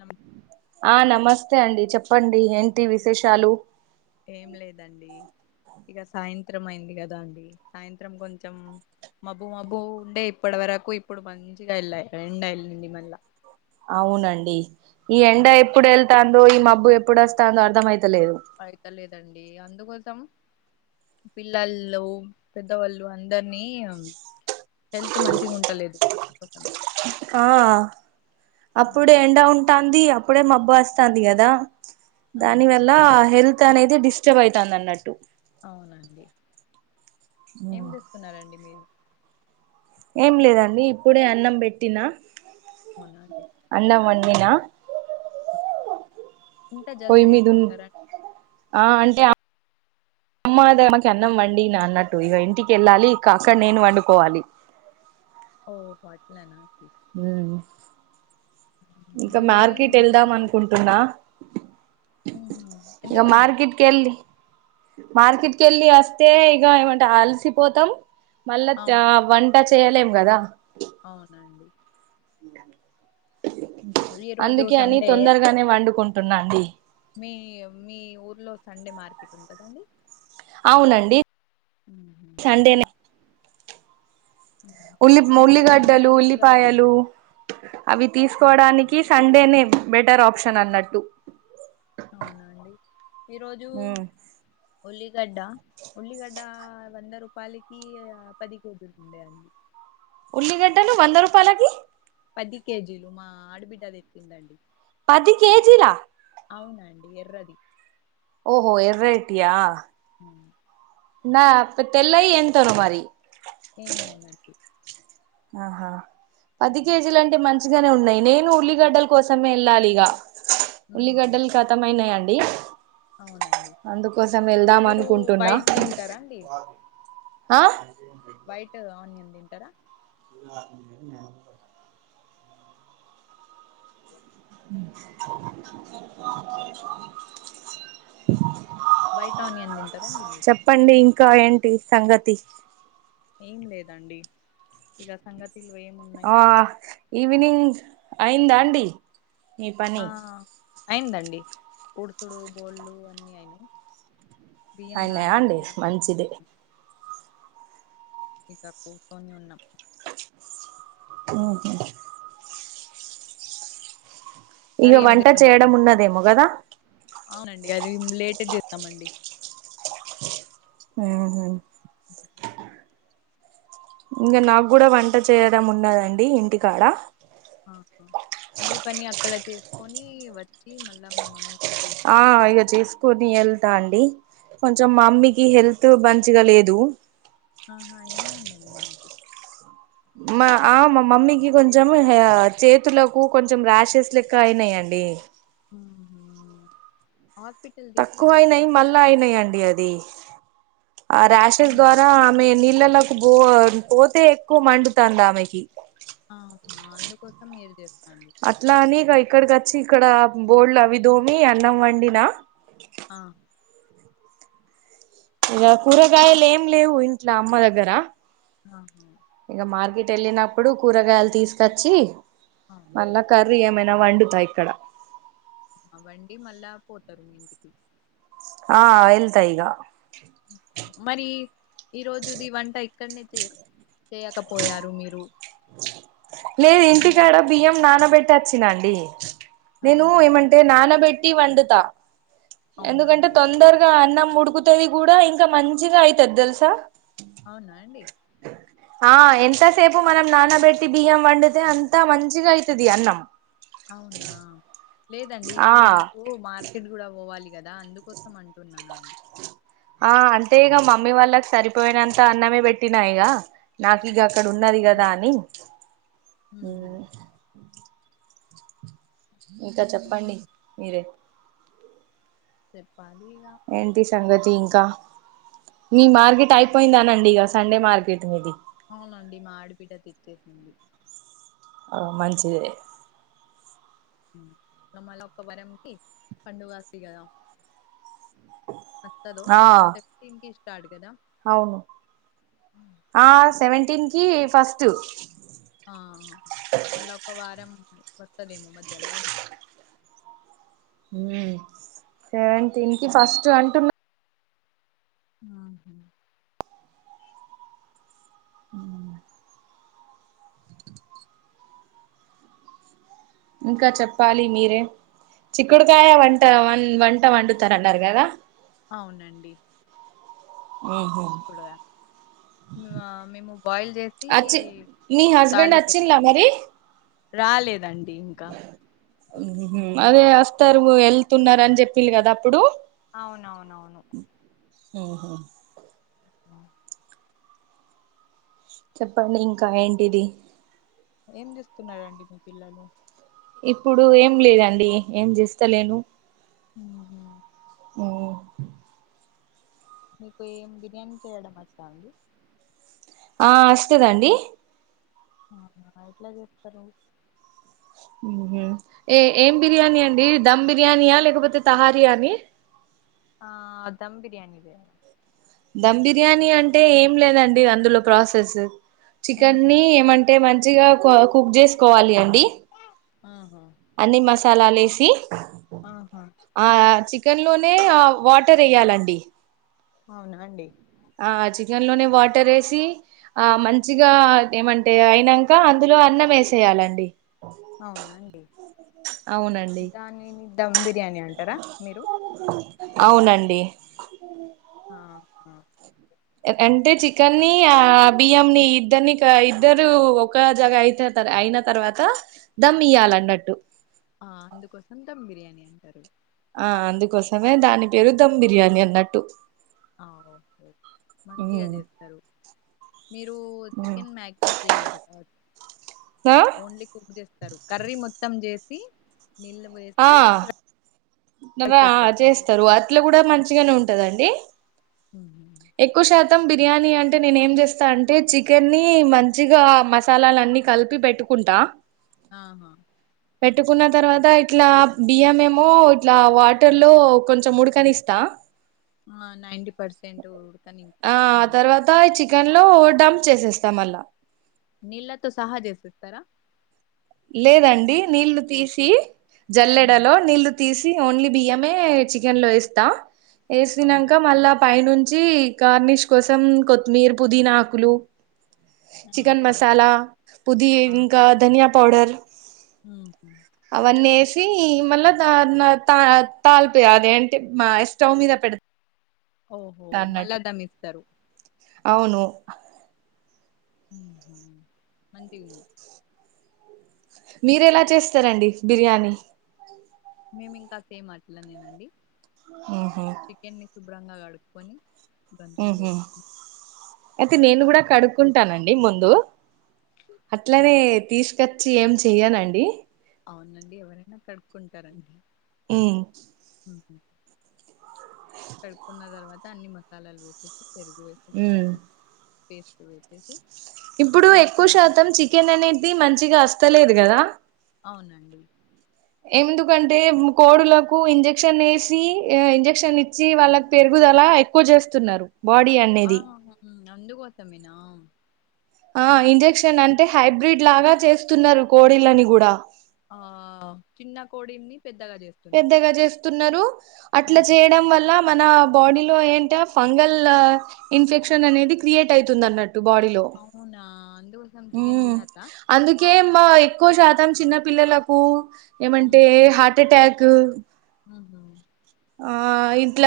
నమ్ ఆ నమస్తే అండి చెప్పండి ఏంటి విశేషాలు ఏం లేదండి ఇక సాయంత్రం అయింది కదా అండి సాయంత్రం కొంచెం మబ్బు మబ్బు ఉండే ఇప్పటి వరకు ఇప్పుడు మంచిగ వెళ్ళాయి ఎండ ఎల్లింది మళ్ళ అవునండి ఈ ఎండ ఎప్పుడు వెళ్తాందో ఈ మబ్బు ఎప్పుడు వస్తాందో అర్థమయితు పడత లేదండి అందుకోసం పిల్లళ్ళు పెద్దవాళ్ళు అందర్నీ హెల్త్ మంచిగ ఉండలేదు వ మీకోసమే ఆ అప్పుడే ఎండ ఉంటాంది అప్పుడే మబ్బు వస్తాంది కదా దాని వల్ల అవునండి హెల్త్ అనేది డిస్టర్బ్ అయితాంది అన్నట్టు అవునండి ఏం చేస్తున్నారండి మీరు ఏం లేదండి ఇప్పుడే అన్నం పెట్టినా కొనాలి నేనా ఇంత జల్దీ మీద ఉన్ చేసుకుంటారండి ఆ అంటే అమ్మా మాకు అన్నం వండి అన్నట్టు ఇక ఇంటికి వెళ్ళాలి ఇంక అక్కడ నేను వండుకోవాలి ఓ అట్లనా ఇంకా మీ మమ్మీ మార్కెట్ ఎళ్దాం మంచిగుందా అనుకుంటున్నా ఇంక ఎందుకండి మార్కెట్ కెల్లి మార్కెట్కి వెళ్ళి వస్తే ఇక ఏమంటే అలసిపోతాం మళ్ళ అవును వంట చేయలేం కదా అవునండి ఈ రోజు అందుకే అని సండే తొందరగానే వండుకుంటున్నాండి మీ మీ ఊర్లో సండే మార్కెట్ ఉంటుందండి అవునండి సండేనే ఉల్లి ఏం ఉల్లిగడ్డలు తీసుకుంటారండి కూరగాయలు ఉల్లిపాయలు అవి ఆ తీసుకోవడానికి సండేనే బెటర్ ఆప్షన్ అన్నట్టు అవునండి ఈరోోజు ఉమ్ ఉల్లిగడ్డ ఉల్లిగడ్డ వంద రూపాయలకి పది కేజీలు ఉండాయి అడి ఉల్లిగడ్డలు వంద రూపాయలకి పది కేజీలు మా ఆడబిడ్డ దెచ్చిందండి పది కేజీలా అవునండి ఎర్రది ఓహో ఎర్ర ఐటీయా మ్మ్. నా ఇ తెల్లయి ఏంతనో మరి ఏమో నండి ఆహా పది కేజీలు అంటే మంచి ఉన్నాయి నేను ఉల్లిగడ్డల కోసమే వెళ్ళాలి ఇగ ఉల్లిగడ్డలు ఖతమయినాయిండి అండి అవునండి మీరు అనుకుంటున్నా వైట్ తింటరా అండి ఆ వైట్ ఆనియన్ తింటారా వైట్ ఆనియన్ తింటారండి మీరు చెప్పండి ఇంకా ఏంటి సంగతి ఏం లేదండి ఇగ సంగతిలు ఏమున్నాయి ఆ ఈవినింగ్ అయిందా అండి మీ ఆ పని అయిందండి ఉడుసుడు బోళ్ళు అన్ని అయినాయి బియ్యం అయినయా అండి నానబెట్టినాం మంచిది ఇక కూకొని ఉన్నాం హూ హమ్ ఇగ కర్రీ ఏం వంట చేయడం చేస్తున్నారండి ఉన్నదేమో కదా అవునండి అది లేట్ గ చేద్దామండి ఆహా ఇంగ నాగు కూడా వంట చేయడం ఉన్నదండి ఇంటి కాడ ఆహా అన్ని పని అక్కడ చేసుకొని వచ్చి మళ్ళా మీ మమ్మీ ఆ ఇగ చేసుకుని ఎల్ తా అండి కొంచెం మమ్మీకి హెల్త్ మంచిగా లేదు ఆహా ఏమైందండి మమ్మీకి మా ఆ మా మమ్మీకి కొంచెం చేతులకు కొంచెం ర్యాషెస్ లెక్క అయినాయండి ఆహా హ తక్కువ అయినాయి మళ్ళా అయినాయిండి అది ఆ ర్యాషెస్ మ్మ్. ద్వారా ఆమె నీళ్ళలోకి పో పోతే ఎక్కువ మండుతంది ఆమెకి ఆహా అందుకోసం మీరు చేస్తాంది అట్లా అని ఇగ ఇక్కడికి వచ్చి ఇక్కడ బోల్లు అవి దోమి అన్నం వండినా ఆ ఇగ కూరగాయలు ఏం లేవు ఇంట్ల అమ్మ దగ్గర ఆహా ఇక మార్కెట్ వెళ్ళినప్పుడు కూరగాయలు తీసుకచ్చి మళ్ల అవును కర్రీ వండుతా ఇక్కడ వండి మళ్ళా పోతారు ఇంటికి ఆ వెళ్తా ఇగ మరి ఈ రోజుది వంట ఇక్కడనే చే చేయకపోయారు మీరు లేదు ఇంటికాడ అందరికి బియ్యం నానబెట్టి వచ్చినండి నేను ఆహా ఏమంటే నానబెట్టి ట్టి అవునా వండుతాఎందుకంటే అండి తొందరగా అన్నం ఉడుకుతుది కూడా ఇంకా మంచిగా అయితది తెలుసా అవునా అండి ఆ ఎంతసేపు మనం నానబెట్టి బియ్యం వండితే అంతా మంచిగా అయితది అన్నం అవునా లేదండి ఆ ఇప్పుడు మీకు మార్కెట్ కూడా పోవాలి గదా అందుకోసం అంటున్నాను ఆ అంటే ఇగ మమ్మీ వాళ్ళకి సరిపోయినంత అన్నమే పెట్టిన ఇగ నాకు ఇగ అక్కడ ఉన్నది కదా అని ఉహు ఉం ఇంక చెప్పండి మీరే చెప్పు ఏంటి సంగతి ఇంకా మీ ఒక మార్గెట్ అయిపోయిందానండి ఇగ సండే మార్కెట్ మది అవునండి మా ఆడబిడ్డ ఇచ్చేసింది ఆ మంచిదే నావల్ల ఒక వరం కి పండుగ ఉంది కదా వస్తాడో ఆ చెప్పింది ఇస్తాడో అవును ఆ సెవెంటీన్ కి ఫస్ట్ ఆ మళ్ళా ఒక వారం వస్తదేమో మధ్యలా కదా ఉ సెవెన్టీన్ కి ఫస్ట్ అంటున్నా ఆహా ఇంకా చెప్పాలి మీరే చిక్కుడుకాయ వంట వ వంట వండుతారన్నారు కదా అవునండి ఉ హు ఆ మేము బాయిల్ చేసి అచ్చి మీ హస్బెండ్ తాగిపిస్తా వచ్చిన్లా మరి రాలేదండి ఇంకా అదే వస్తారు వెళ్తున్నారు అని చెప్పిండ్రు కదా అప్పుడు అవును అవును అవును ఉ హు చెప్పండి ఇంకా ఏంటిది ఏం చేస్తున్నారు మీ పిల్లలు ఇప్పుడు ఏం లేదండి ఏం చేస్తాలేను ఉ హు మీకు ఏం బిర్యానీ చేయడం వచ్చా అండి ఆ వస్తది అండి ఆహు ఎట్లా చెప్తారు ఉ హు ఏ ఏం బిర్యాని అండి దమ్ బిర్యానియా లేకపోతే తహారియాని ఆ దమ్ బిర్యానీ లే దమ్ బిర్యానీ అంటే ఏం లేదండి అందులో ప్రాసెసు చికెన్ ఆహా నీ ఏమంటే మంచిగా ఎక్కువ కుక్ చేసుకోవాలి అండి ఆహా అన్ని మసాలాలు వేసి ఆహా ఆ చికెన్ లోనే వాటర్ వేయాలండి అవునా అండి ఆ చికెన్ లోనే వాటర్ వేసి ఆ మంచిగా ఏమంటే అయినాక అందులో అన్నం వేసేయాలండి అవునండి అవునండి దాన్ని దమ్ బిర్యానీ అంటారా మీరు అవునండి ఆ హు అంటే చికెన్ని ఆ బియ్యం ని ఇద్దరిని ఇద్దరు ఒక జగ అయి అయిన తర్వాత దమ్ ఇయాల ఉన్నట్టు ఆ అందుకోసం దమ్ బిర్యానీ అంటారు. ఆ అందుకోసమే దాని పేరు దమ్ బిర్యాని అన్నట్టు ఆ హు మంచిగా చేస్తారు. మీరు చికెన్ మ్యాగినేట్ చెయ్యరు కాదు ఓన్లీ కుక్ చేస్తారు కర్రీ మొత్తం చేస్ సి నిళ్ళు వేసి ముందుగా రైస్ ఏసేస్తారు చేస్తరు అట్ల కూడా మంచిగానే ఉంటదండి ఉహు మొత్తం బిర్యానీ అంటే నేను ఏం చేస్తా అంటే చికెన్ని మంచిగా మసాలాలన్నీ కలిపి పెట్టుకుం కుంటా అహ పెట్టుకున్న తర్వాత ఇట్లా బియ్యం ఏమో ఇట్లా వాటర్ లో కొంచెం ఉడకనిస్తా ఆ నైంటీ పర్సెంట్ ఆ ఉడుకనించినంక తర్వాత ఈ చికెన్ లో డంప్ చేసేస్తా మళ్ళ నీళ్ళతో సహా చేసేస్తారా లేదండి నీళ్లు తీసి మ్మ్. జల్లెడలో నీళ్ళు తీసి ఓన్లీ బియ్యమే చెకెన్ లో వేస్తా అవునా వేసినంక మళ్ళ పైనుం నుంచి గార్నిష్ కోసం కొత్తిమీర పుదీనాకులు చికెన్ ఆహా మసాలా పుది ఇంకా ధనియా పౌడర్ ఉ తీ మళ్ళా తా తా తాల్పి అదే అంటే మా స్టవ్ మీద పెడత ఓహో మళ్ళా దమిస్తారు అవును మంచిగుంది మీరేలా చేస్తారండి బిర్యానీ మేము ఇంకా సేమ్ అట్ల నేనండి ఉహు శుభ్రంగా కడుక్కోని ఉహు అయితే నేను మొత్తం కూడా కడుక్కుంటానండి ముందు అట్లనే తీసుకచ్చి ఏం చెయ్యనండి అవునండి ఎవరైనా కడుక్కుంటారండి ఉ మ్మ్. కడుక్కున్న తర్వాత అన్ని మసాలాలు వేసేసి పెరుగు వేసేసి పచ్చి చేస్తవ్ అయితే ఇప్పుడు ఎక్కువ శాతం చికెన్ అనేది మంచిగా వస్తలేదు కదా అవునండి ఎందుకంటే కోడులకు ఇంజెక్షన్ ఎసి ఇంజెక్షన్ ఇచ్చి వాళ్ళకి పెరుగుదల అలా ఎక్కువ చేస్తున్నారు బాడీ ఆ అనేది హ్మ్ అందుకోసమేనా ఆ ఇంజెక్షన్ అంటే హైబ్రిడ్ లాగా చేస్తున్నారు కోడిళ్లని కూడా ఆ చిన్న కోడిని పెద్దగా చేస్తుంది న్నారు అట్లా చేయడం వల్ల మన బాడీలో ఏంటే ఫంగల్ ఇన్ఫెక్షన్ అనేది క్రియేట్ అవుతుంది అన్నట్ బాడిలో అవునా అందుకోసం ఉ చికెన్ తినద్దా అందుకే మా ఎక్కువ శాతం చిన్న పిల్లలకు ఏమంటే హ్మ్ హార్ట్ అటాక్ ఉహు ఆ ఇంట్ల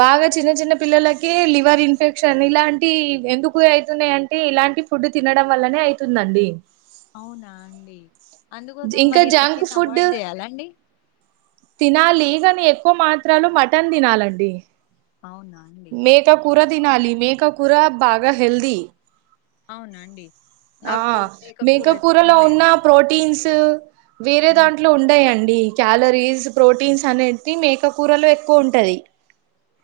బాగా చిన్న చిన్న పిల్లలకి లివర్ ఇన్ఫెక్షన్ ఇలాంటి ఎందుకు అయితున్నాయి అంటే ఇలాంటి ఫుడ్ తినడం వల్లనే అయితుందండి అవునా అండి అందుకోసం ఇంకా మరి జంక్ చికెన్ ఫుడ్ అవాయిడ్ చేయాలాండి తినాలి కానీ ఎక్కువ మాత్రలు మటన్ తినాలండి అవున మేక కూర తినాలి మేక కూర బాగా హెల్ది అవున అండి నాకు మేక కూర ఇష్టం కూరలో ఉన్న లేదండి ప్రోటీన్స్ వేరే హ్మ్ దాంట్లో [unintelligible] క్యాలరీస్ ప్రోటీన్స్ అనేటి మేక కూరలో ఎక్కువ ఉంటాయ్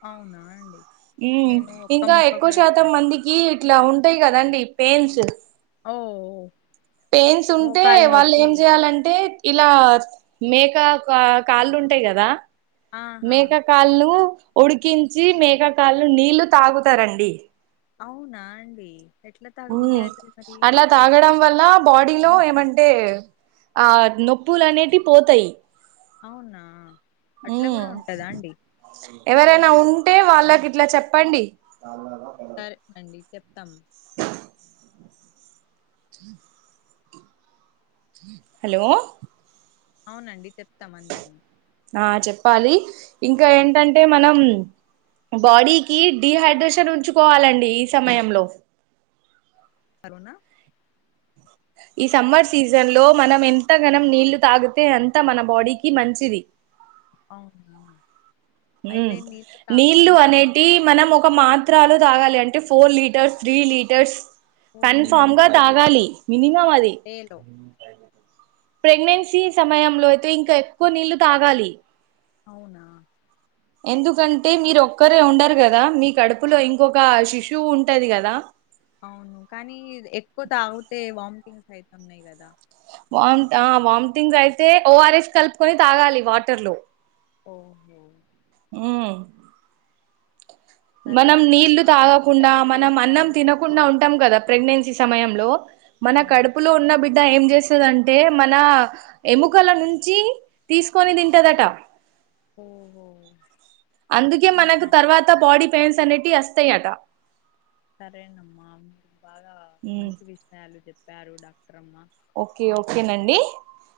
అవునా అండి ఉ నేను ఒక్క ఇంకా ముక్క ఎక్కువ కూడా శాతం తినను మందికి ఇట్లా ఉంటాయి కదండి పెయిన్స్ ఓ పెయిన్స్ ఉంటే మోకాలు వాళ్ళు నొప్పి ఏం చేయాలంటే ఇలా మేక కా కాళ్ళు ఉంటాయి కదా ఆహా మేక కాళ్ళు ఉడికించి మేక కాళ్లు నీళ్లు తాగుతారండి అవునా అండి ఎట్లా ఉ తాగబుద్ధి అయితది మరి అలా తాగడం తాగుతారు వల్ల బాడీలో ఏమ అంటే ఆ నొప్పులు అనేటివి పోతయ్ అవునా అట్లా కూడా ఉంటదా అండి ఎవరైన ఉంటే వాళ్ళకి ఇట్ల చెప్పండి సరే అండి చెప్తం హహ హలో అవునండి చెప్తాం అందరినీ ఆ చెప్పాలి ఇంక ఏంటంటే మనం బాడీకి డిహైడ్రేషన్ ఉంచుకోవాలండి ఈ సమయంలో [unintelligible] ఈ సమ్మర్ సీజన్ లో మనం ఎంత గనం నీళ్లు తాగితే అంత మన బాడీకి మంచిది అవునా ఉ అయితే నీళ్లు నీళ్లు తాగకుండానే అనేటి ఉంటాం మనం ఒక మా తాగాలి అంటే ఫోర్ లీటర్స్ త్రీ లీటర్స్ కన్ ఓహో ఫామ్ గా తాగాలి [unintelligible] [unintelligible] డేలో ప్రెగ్నెన్సీ సమయంలో అయితే ఇంక ఎక్కువ నీళ్లు తాగాలి అవునా ఎందుకంటే మీరు ఒక్కరే ఉండరు కదా మీ కడుపులో ఇంకొక శిశువు ఉంటది కదా అవును కానీ ఎక్కువ తాగితే వామిటింగ్స్ అయితన్నాయి కదా వామి వామిటింగ్ అయితే ఓఆర్ఎస్ కలుపుకొని తాగాలి వాటర్ లో ఓహో ఊ సరే మనం డాక్టర్ నీళ్లు అమ్మా మంచి తాగకుండ పని మనం అన్నం చేశారు మం తినకుండా ఉంటాం కదా ప్రెగ్నెన్సీ సమయంలో మన అవును కడుపులో ఉన్న బిడ్డ ఏం చే అంటే మన ఎముకల నుంచి తీసుకొని తింటదట ఓహో అందుకే మనకు అవునా తర్వాత బాడీ పైన్స్ అనేటి వస్తాయి అట సరేనమ్మా బాగా మ్మ్ మంచి విషయాలు చెప్పారు డ ఓకే ఓకేనండి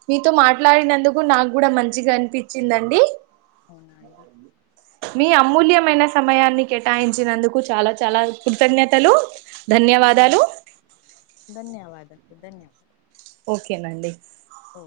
మీతో మాట్లాడిన నాకు కూడ మంచిగా అనిపిచిందండి అవునా అండి మీ అమూల్యమైన సమయాన్ని కేటాయించినందుకు చాలా చాలా కృతజ్ఞతలు ఓ ధన్యవాదాలు ధన్యవాదలు ధన్యవాద ఓకేనండి ఓ